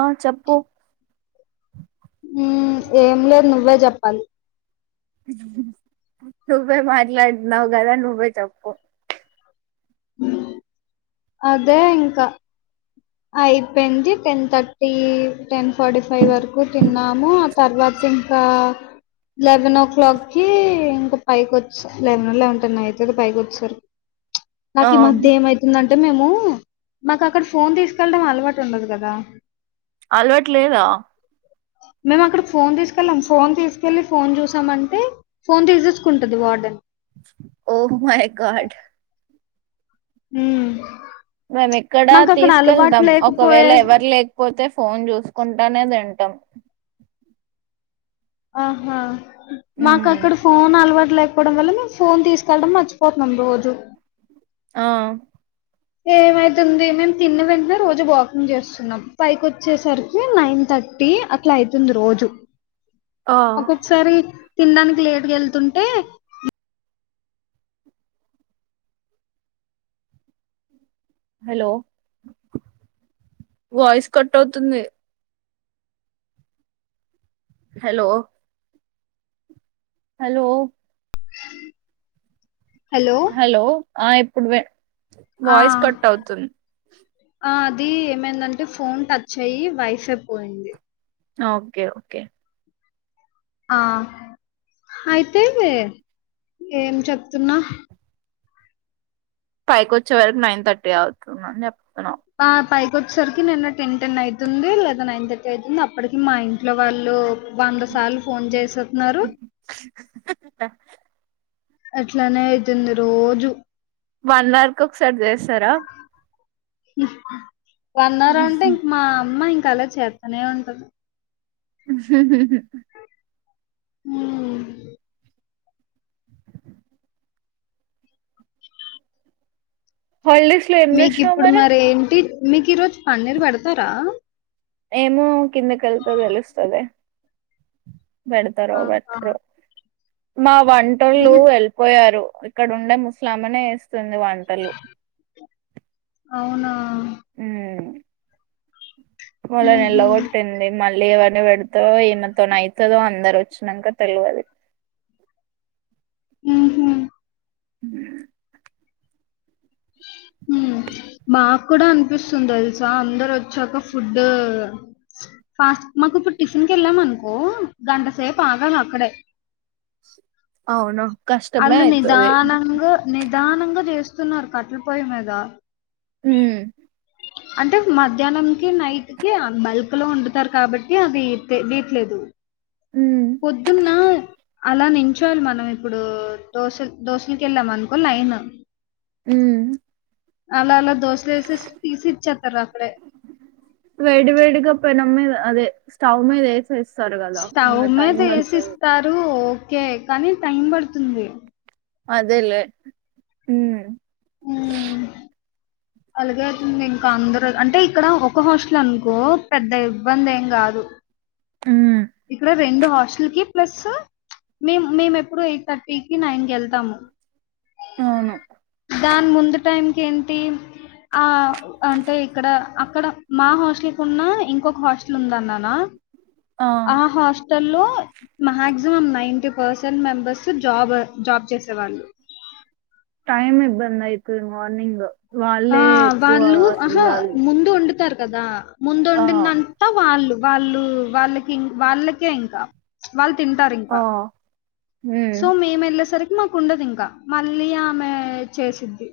ఆ చెప్పు ఉమ్ ఏం లేద్ నువ్వే జెప్పాలి? నువ్వే మాట్లాడ్ద్నావ్ గదా నువ్వే చెప్పు అదే ఇంకా ఐపేంది ten thirty, ten forty five వరకు తిన్నాము ఆ తర్వాత ఇంకా లెవెన్ ఓ క్లాక్కిి ఇంకా పైకి వచ్చ లెవెన్ఓ లెవెన్ టెన్ అయితది పైకి వచ్చారు ఆ నాకి ఈ మధ్య ఏమైతుందంటే మేము మాకు అక్కడ ఫోన్ తీసుకు కెళ్లడం అలవాటు ఉండదు కదా అలవాట్లేదా మేము అక్కడికి ఫోన్ తీసుకెళ్లం, ఫోన్ తీసుకెళ్ళి ఫోన్ చూసామంటే ఫోన్ తీసేసుకుంటది వార్డెన్ ఓ మై గార్డ్ ఉమ్ మేము ఎక్కడ తీసుకెళ్తాం ఒకవేళ లేకపోయే ఎవర్ లేక్పోతే ఫోన్ చూసుకుంటానే తిం టం ఆహా మాకు మ్మ్ అక్కడ ఫోన్ అలవాట్లే వడం వల్ల మేము ఫోన్ తీసుకెళ్లడం మర్చిపోతున్నాం రోజు ఆ ఏమైతుంది మేము తిని వెంటనే రోజు వాకింగ్ చేస్తున్నాం పైకి వచ్చేసరికి నైన్ థర్ ట్టి అట్లా అయితుంది రోజు ఆ ఒక్కొక్కసారి తినడానికి లేట్గా వెళ్తుంటే హలో వాయిస్ కట్ అవుతుంది హలో హలో హలో ఆ ఇప్పుడు వే ఆ వాయిస్ కట్ అవుతుంద్ ఆ అది ఏమైందంటే ఫోన్ టచ్ అయ్యి వైఫై పోయింది ఓకే ఓకే ఆ అయితే ఏం చెప్తున్నా? పెకోచ్చేవరకు నైన్ థర్టీ అవుతుందని చెప్తున్నావ్ ఆ పైకి వచ్చేసరికి నిన్న టెన్ టెన్ అయితుంది లేదా నైన్ థర్టీ అవుతుంది అప్పడికి మా ఇంట్లో వాళ్ళు వంద సార్లు ఫోన్ చేసేత్నారు అట్లనే అయితుంది రోజు వనర్క్ ఒకసారి చేస్తారా? వన్ అవర్ అంటే ఇంక మా అమ్మ ఇంకా అలా చేత్తనే ఉంటది హ ఊ హాలిడేస్ లో ఏం చేసినావు మీకిప్పుడు మరి మరేంటి మీకు ఈరోజు పన్నీర్ పెడతారా? ఏమో కిందకెళ్తో తెలుస్తాదె పెడతారో ఆహా! పెట్రో మా వంటోళ్ళు మీరు వెళ్ళిపోయారు ఇక్కడ ఉండే ముస్లామనే ఏస్తుంది వంటలు అవునా ఊ వాళ్లని ఎల్ల హుహు. గొట్టింది మల్ మళ్ళీ ఏవర్ని పెడతో ఈన్నతోన ఐతదో అందరు వచ్చినాక తెలియదు ఉహు ఊ [unintelligible] ఉ మాకు కూడా అనిపిస్తుంది తెలుసా అందరు వచ్చాక ఫుడ్ ఫాస్ట్ మాకు ఇప్పుడు టిఫిన్ వెళ్ళాం అనుకో గంటసేపు ఆగాలి అక్కడే అవును కష్టమే ఆళ్ళు అయితది నిదానంగా నిదానంగా చేస్తున్నారు కట్ల పొయ్యి మీద ఊ అంటే మధ్యాహ్నంకి నైట్ కి ఆ బల్క్ లో వండుతారు కాబట్టి అది తెలియట్లేదు ఉమ్ పొద్దున్నా అలా నించోలి మనం ఇప్పుడు దోసలు దోసలకు వెళ్ళాం అనుకో లైను ఊ అల అలా దోసలేసేసి వేడి వేడిగా పెనం మీద అదే స్టవ్ మీద ఏసి స్టవ్ మీద వేసి ఇస్తారు ఓకే కానీ టైం పడుతుంది అదేలే ఊ ఊ అలాగే అతుంది ఇంకా అందరు అంటే ఇక్కడ ఒక హాస్టల్ ఏ అనుకో పెద్ద ఇబ్బంది ఏం కాదు ఉమ్ ఇక్కడ రెండు హాస్టల్ కి ప్లస్ మేమ్ మేము ఎప్పుడు ఎయిట్ థర్టీకి నైన్ కి వెళ్తాము అవును దాని ముందు టైం కి ఏంటి ఆ అంటే ఇక్కడ అక్కడ మా హాస్టల్ కున్న ఇంకొక హాస్టల్ ఉందన్నానా ఆ హాస్ట్ లో మాక్సిమం నైన్టీ పర్సెంట్ మెంబర్స్ జాబర్ జాబ్ చేసేవాళ్ళు టైమ్ ఇబ్బదయితుంది మార్నింగ్ ఆ వాళ్ళే ఎక్కువ వాళ్ళు ఆహా వెళ్ళాలి ముందు వండుతారు కదా ఆ ముందొండిందంతా వాళ్ళు వాళ్ళు వాళ్ళకిం వాళ్ళకే ఇంకా వాళ్ తింటారు ఆ ఇంకా ఉమ్ సో మేము వెళ్లే సరికి మాకుండదు ఇంకా మళ్ళీ ఆమె చేసిద్ది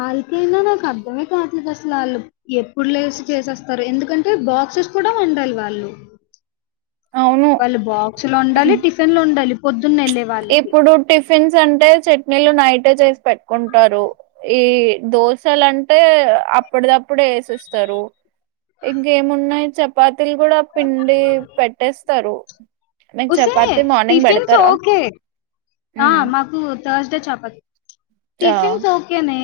వాళ్ళకైనా నాకు అర్ధమే కావట్లేదు అసలు వాళ్ళు ఎప్పుడు లేసి చేసేస్తారు ఎందుకంటే బా బాక్సెస్ కూడా ఒండాలి వాళ్ళు అవును వాళ్ళు బాక్స్ లు ఒండాలి టిఫిన్ లు ఒండాలి ఇప్పుడు టిఫిన్స్ అంటే చట్నీలు నైటే చేసి పెట్ కుంటారు ఈ దోశలంటే అప్పడిదప్పుడే వేసిస్తారు ఇంకేమున్నాయి చపాతీలు కూడా పిండి పెట్టేస్తారు మేం చపాతి మార్నింగ్ బడెత్ చోకే ఆ మాకు థర్స్డే చపత్ ఆ టిఫిన్స్ ఓకే నే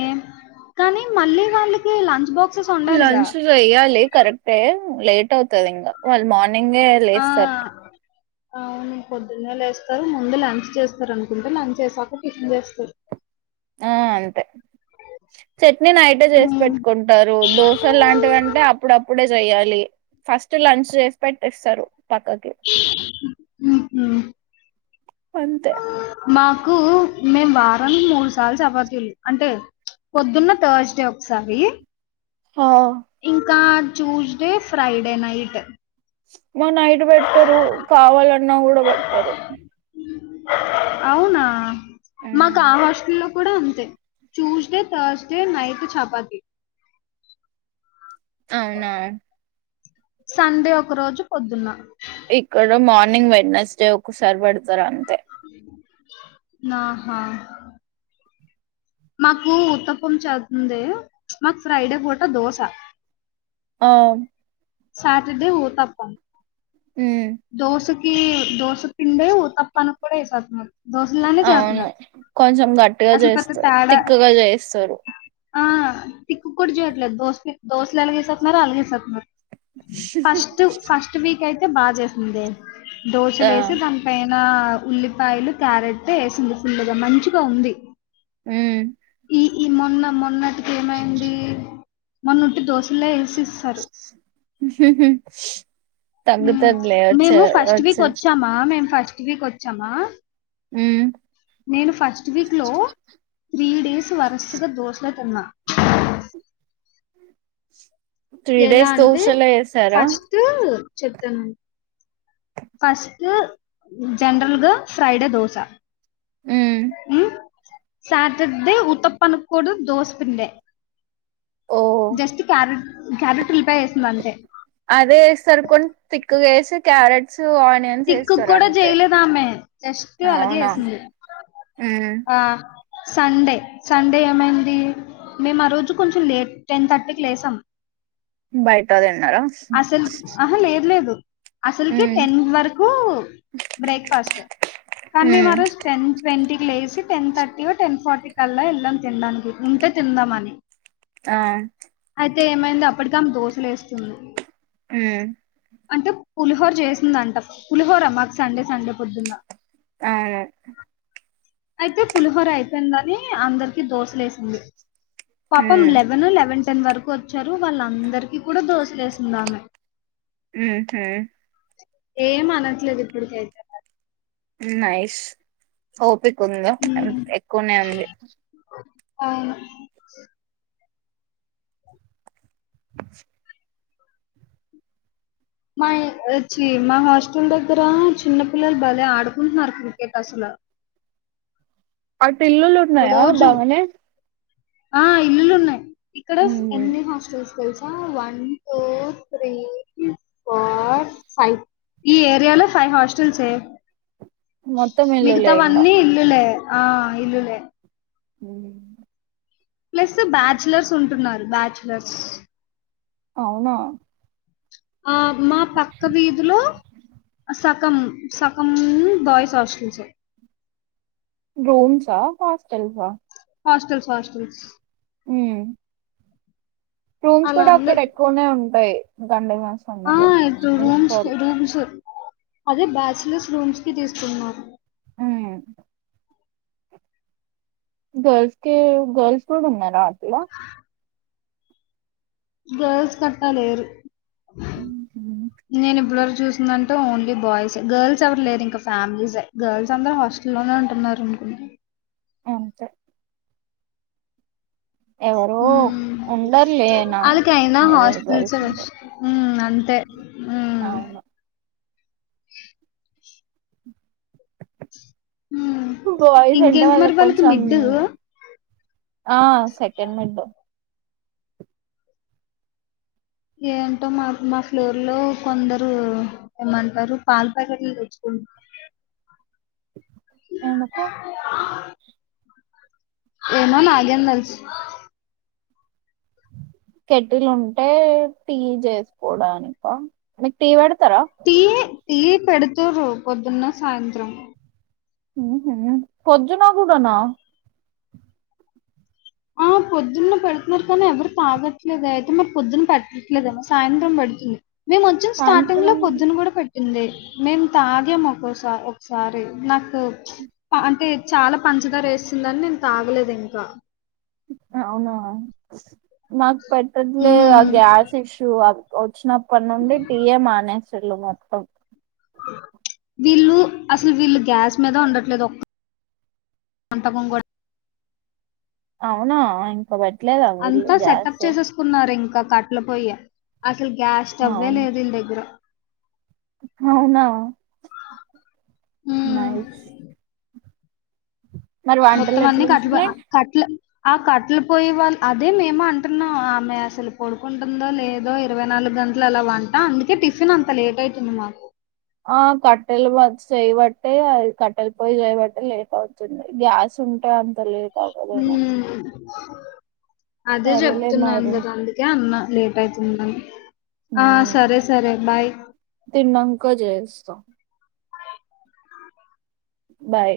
కానీ మళ్ళీ వాళ్ళకి లంచ్ బాక్స్ లంచ్ చేయ్యాలి కరెక్టే లేట్ అవుతది ఇంకా వాళ్ళు మార్నింగ్ నింగే ఆ! లేస్తర్ అవును పొద్దున్నే లేస్తారు ముందు లంచు చేస్తరునుకుంట లంచేసాక టిఫిన్ జేస్తారు ఆ అంతే చెట్నీనైటే జేసి హ్మ్. పెట్ట్కుంటారు దోశ లాంటివి అంటే అప్పుడప్పుడే జెయ్యాలి ఫస్ట్ లంచ్ చేసి పెట్టెస్తారు పక్కకి మ్ అంతే మాకు మేం వారానికి మూడు సార్లు చపాతీల్ అంటే పొద్దున్న థర్స్ డే ఒకసారి హో ఇంకా చూస్డే ఫ్రైడే నైటు అమ్మొ నైటు బెట్టరు కావాలన్నా గుడా బెట్టరు అవునా మాకు మ్మ్ ఆ హాస్టల్లో కూడా అంతే ట్యూస్డే థర్స్డే నైటు చపాతి అవునా సండే ఒక రోజు పొద్దున ఇక్కడ మార్నింగ్ వెగ్నస్డే ఒకసారి బెడతారు అంతే నాహా మాకు ఉత్తపం చదుతుందే మాకు ఫ్రైడే పూట దోశ ఆమ్ సాటర్డే ఊతప్పం ఉమ్ దోషకి దోసప్ పిండే ఊతప్పానుక్కుడా ఏసేత్తన్నారు అవును కొంచం గట్టిగా అసలు పెద్ద జేస్తారు తేడా తిక్కుగ జేస్తారు ఆ తిక్కుక్కుడ జేయట్లేదు దోస్ కే దోస్లెల జేసేత్తన్నారో అలాగేఏసేత్తున్నారు ఫస్టు ఫస్ట్ వీక్ అయితే బాగ్జేసిందే ఆ దోశలేసి దానిపై నా ఉల్లిపాయలు క్యారెట్టు ఏసింది ఫుల్లుగా మంచిగా ఉంది ఊ ఈ ఈ మొన్న మొన్నటికి ఏమైంది మొన్నొట్టి దోశలే ఏస్ ఊ తగ్గుతదిలే వచ్చే మేము వచ్చే ఫస్టువీకొచ్చామా మేమ్ ఫస్టు వీకొచ్చామా ఉమ్ నేను ఫస్టువీక్లో త్రీడేసు వరస్గా దోస్లే తిన్నా త్రీ ఎలా డేస్ అంటే దోశలే వేసారా ఫస్టు చొప్తానున్ ఫస్టం జండ్రల్గా ఫ్రైడే దోశ ఉమ్ ఉ సాటర్డే ఉతప్పాన్ క్కూడ దోస్పిండే ఓ జస్టు క్యారెట్ క్యారెట్ ఉల్లిపాయ ఏసిందంతే తే క్యారెట్సు తిక్కుకి ఆనియన్సేస్తారు కూడా అంతే చేయలేదామె. జస్ట్ అలాగే అవునా ఏసింది. ఊ ఆ! సండే సండే ఏమైంది మేము ఆ రోజు కొంచెం లేట్ టెన్ థర్టీకి లేసాం బయట తిన్నారా అసల్ అహ లేదు లేదు అసల్కె ఉమ్ టెన్ వర కు బ్రేక్ఫాస్టు కానీ ఉమ్ మేమారోజ్ టెన్ ట్వంటీకి లే సి టెన్ థర్టీ ఓ టెన్ ఫార్టీ కల్లా ఎళ్ళాం తిండానికి ఉంటే తిందామని ఆ ఐతే ఏమైంది అప్పటికామ్ దోసలేస్తుంది ఊ అంటే పులిహోర జేసిందంట పులిహోరా మాకు సండే సండే పొద్దున ఆ అయితే పులిహోర అయిపేయిందని అందరికి దోసలేసింది పాపం ఉమ్ లెవెన్ లెవెన్ టెన్ వరకు వచ్చారు వాళ్ళ అందరికి కూడా దోసలేసింది ఆమె ఉహుమ్ ఏం అనట్లేదు ఇప్పుటికైతే మరి నైస్ ఓపిక ఉందా ఆ హ్మ్. ఎక్కువనే ఉంది ఆ [inaudible] మా యచ్చి మా హాస్టల్ దగ్గర చిన్న పిల్లలు భలే ఆడుకుంటున్నారు క్రికెట్ అసల [inaudible] అటు ఇల్లులు ఉన్నాయా రోజు బాగానే ఆ ఇల్లులు ఉన్నయ్ ఇక్కడ ఉమ్ ఎన్ని హాస్టల్స్ తెల్సా one two three four five ఈ ఏరియాలో ఫైవ్ హాస్టల్సే మొత్తం ఇల్లులే ఇంగా మిగతావన్నీ ఇల్లులే ఆ ఇల్లులే ఉమ్ ప్లస్ బ్యాచలర్స్ ఉంటున్నారు బ్యాచలర్స్ అవునా ఆ మా పక్క వీధిలో సక్ గం సకం బాయ్స్ హాస్టల్స్ రూమ్స్ ఆ హాస్టల్స్ ఆ హాస్టల్స్ హాస్టల్స్ ఉమ్ రూమ్స్ అలా కూడా అక్కడ ఎక్కువనే ఉంటాయి దండిగా ఆహ్ ఐదు రూమ్స్ రూమ్స్ అదే బ్యాచలర్స్ రూమ్స్ కి తీసుకున్నారు ఉమ్ గర్ల్స్ కే గర్ల్స్ కూడా ఉన్నారా అట్లా గర్ల్స్ కి అట్లా లేరు ఉహుమ్ చూస్తుందంటే ఓన్లీ బాయ్స్ ఏ గర్ల్స్ ఎవరు లేరు ఇంకా ఫ్యామిలీసే గర్ల్స్ అందరు హాస్టల్లోనే ఉంటున్నారు ఉమ్ అంతే ఎవరో ఉమ్ ఉండర్లే నా అల్లాకి అయినా ఎవరు హాస్టల్స్ గర్ల్స్ ఉండరు వచ్చినాయి ఉమ్ అంతే హ్మ్. అవును [inaudible] హ్మ్. బాయ్స్ అంటే ఇంకేంటి మరి వాళ్ళకి కొంచం మిడ్డు? ఆ సెకండ్ మిడ్ ఏంటో మరి మా ఫ్లోర్ లో కొందరు ఏమంటారు పాల్ ప్యాకెట్లు తెచ్చుకు ఎందుకు? ఏమో నాగేం తెలుసు కేటిలు ఉంటే టీ చేసుకోవడానికా మీకు టీ వేడ్ టీ టీ పెడుతారు పొద్దున్న సాయంత్రం పొద్దున కూడనా ఆ పొద్దున్న పెడుతున్నారు కానీ ఎవరు తాగట్లేదు అయితే మరి పొద్దున్న పెట్టట్లేదెమో సాయంత్రం పెడ మేము వచ్చిన సాయంత్రం స్టార్టింగ్ లో పొద్దున్న కూడా పెట్ పెట్టింది మేము తాగం ఒకొసా ఒకసారి నాకు అంటే చాలా పంచదార వేస్తుందని నేను తాగలేదు ఇంకా అవునా నాకు పట్టట్లేదు ఆ మ్మ్. గ్యాస్ ఇష్యూ వచ్చినప్పటి నుండి టీ ఏం మానేసిళ్ళు మొత్తం వీళ్ళు అసలు వీళ్ళు గ్యాస్ మీద వండట్లేదు ఒక్క అంతా మంద అవునా ఇంకా పట్ అంతా సెటప్ చేసేసుకున్నారు ఇంకా ఇంకా కట్టెలు పోయ అసలు గ్యాస్ స్టవే అవును లేదు వీళ్ళ దగ్గర అవునా హ్మ్. నైస్ మరి వంటలు మొత్తం ఎట్లా అన్ని కట్ల ఉంటున్నాయి కట్ల ఆ కట్టలు పోయే వాళ్ళ అదే మేము అంటున్నా ఆమె అసలు పడుకుంటుందో లేదో ఇరవై నాలుగు గ దాంట్లాలో వంట అందుకే టిఫిన్ అంత లేట్ అయితుంది నాకు ఆ కట్టెలు చేయబట్టే అది కట్టెలు పోయి చేయబట్టే లేట్ అవుతుంది గ్యాస్ తుంటే అంతలేట్ అవ్వదేమో హ్మ్. అదే సరేలే చెప్తున్నాను మరి కదా అందుకే అన్న లేట్ అయితుందని ఆ సరే సరే బాయ్ తిన్నాంక చేస్తా బాయ్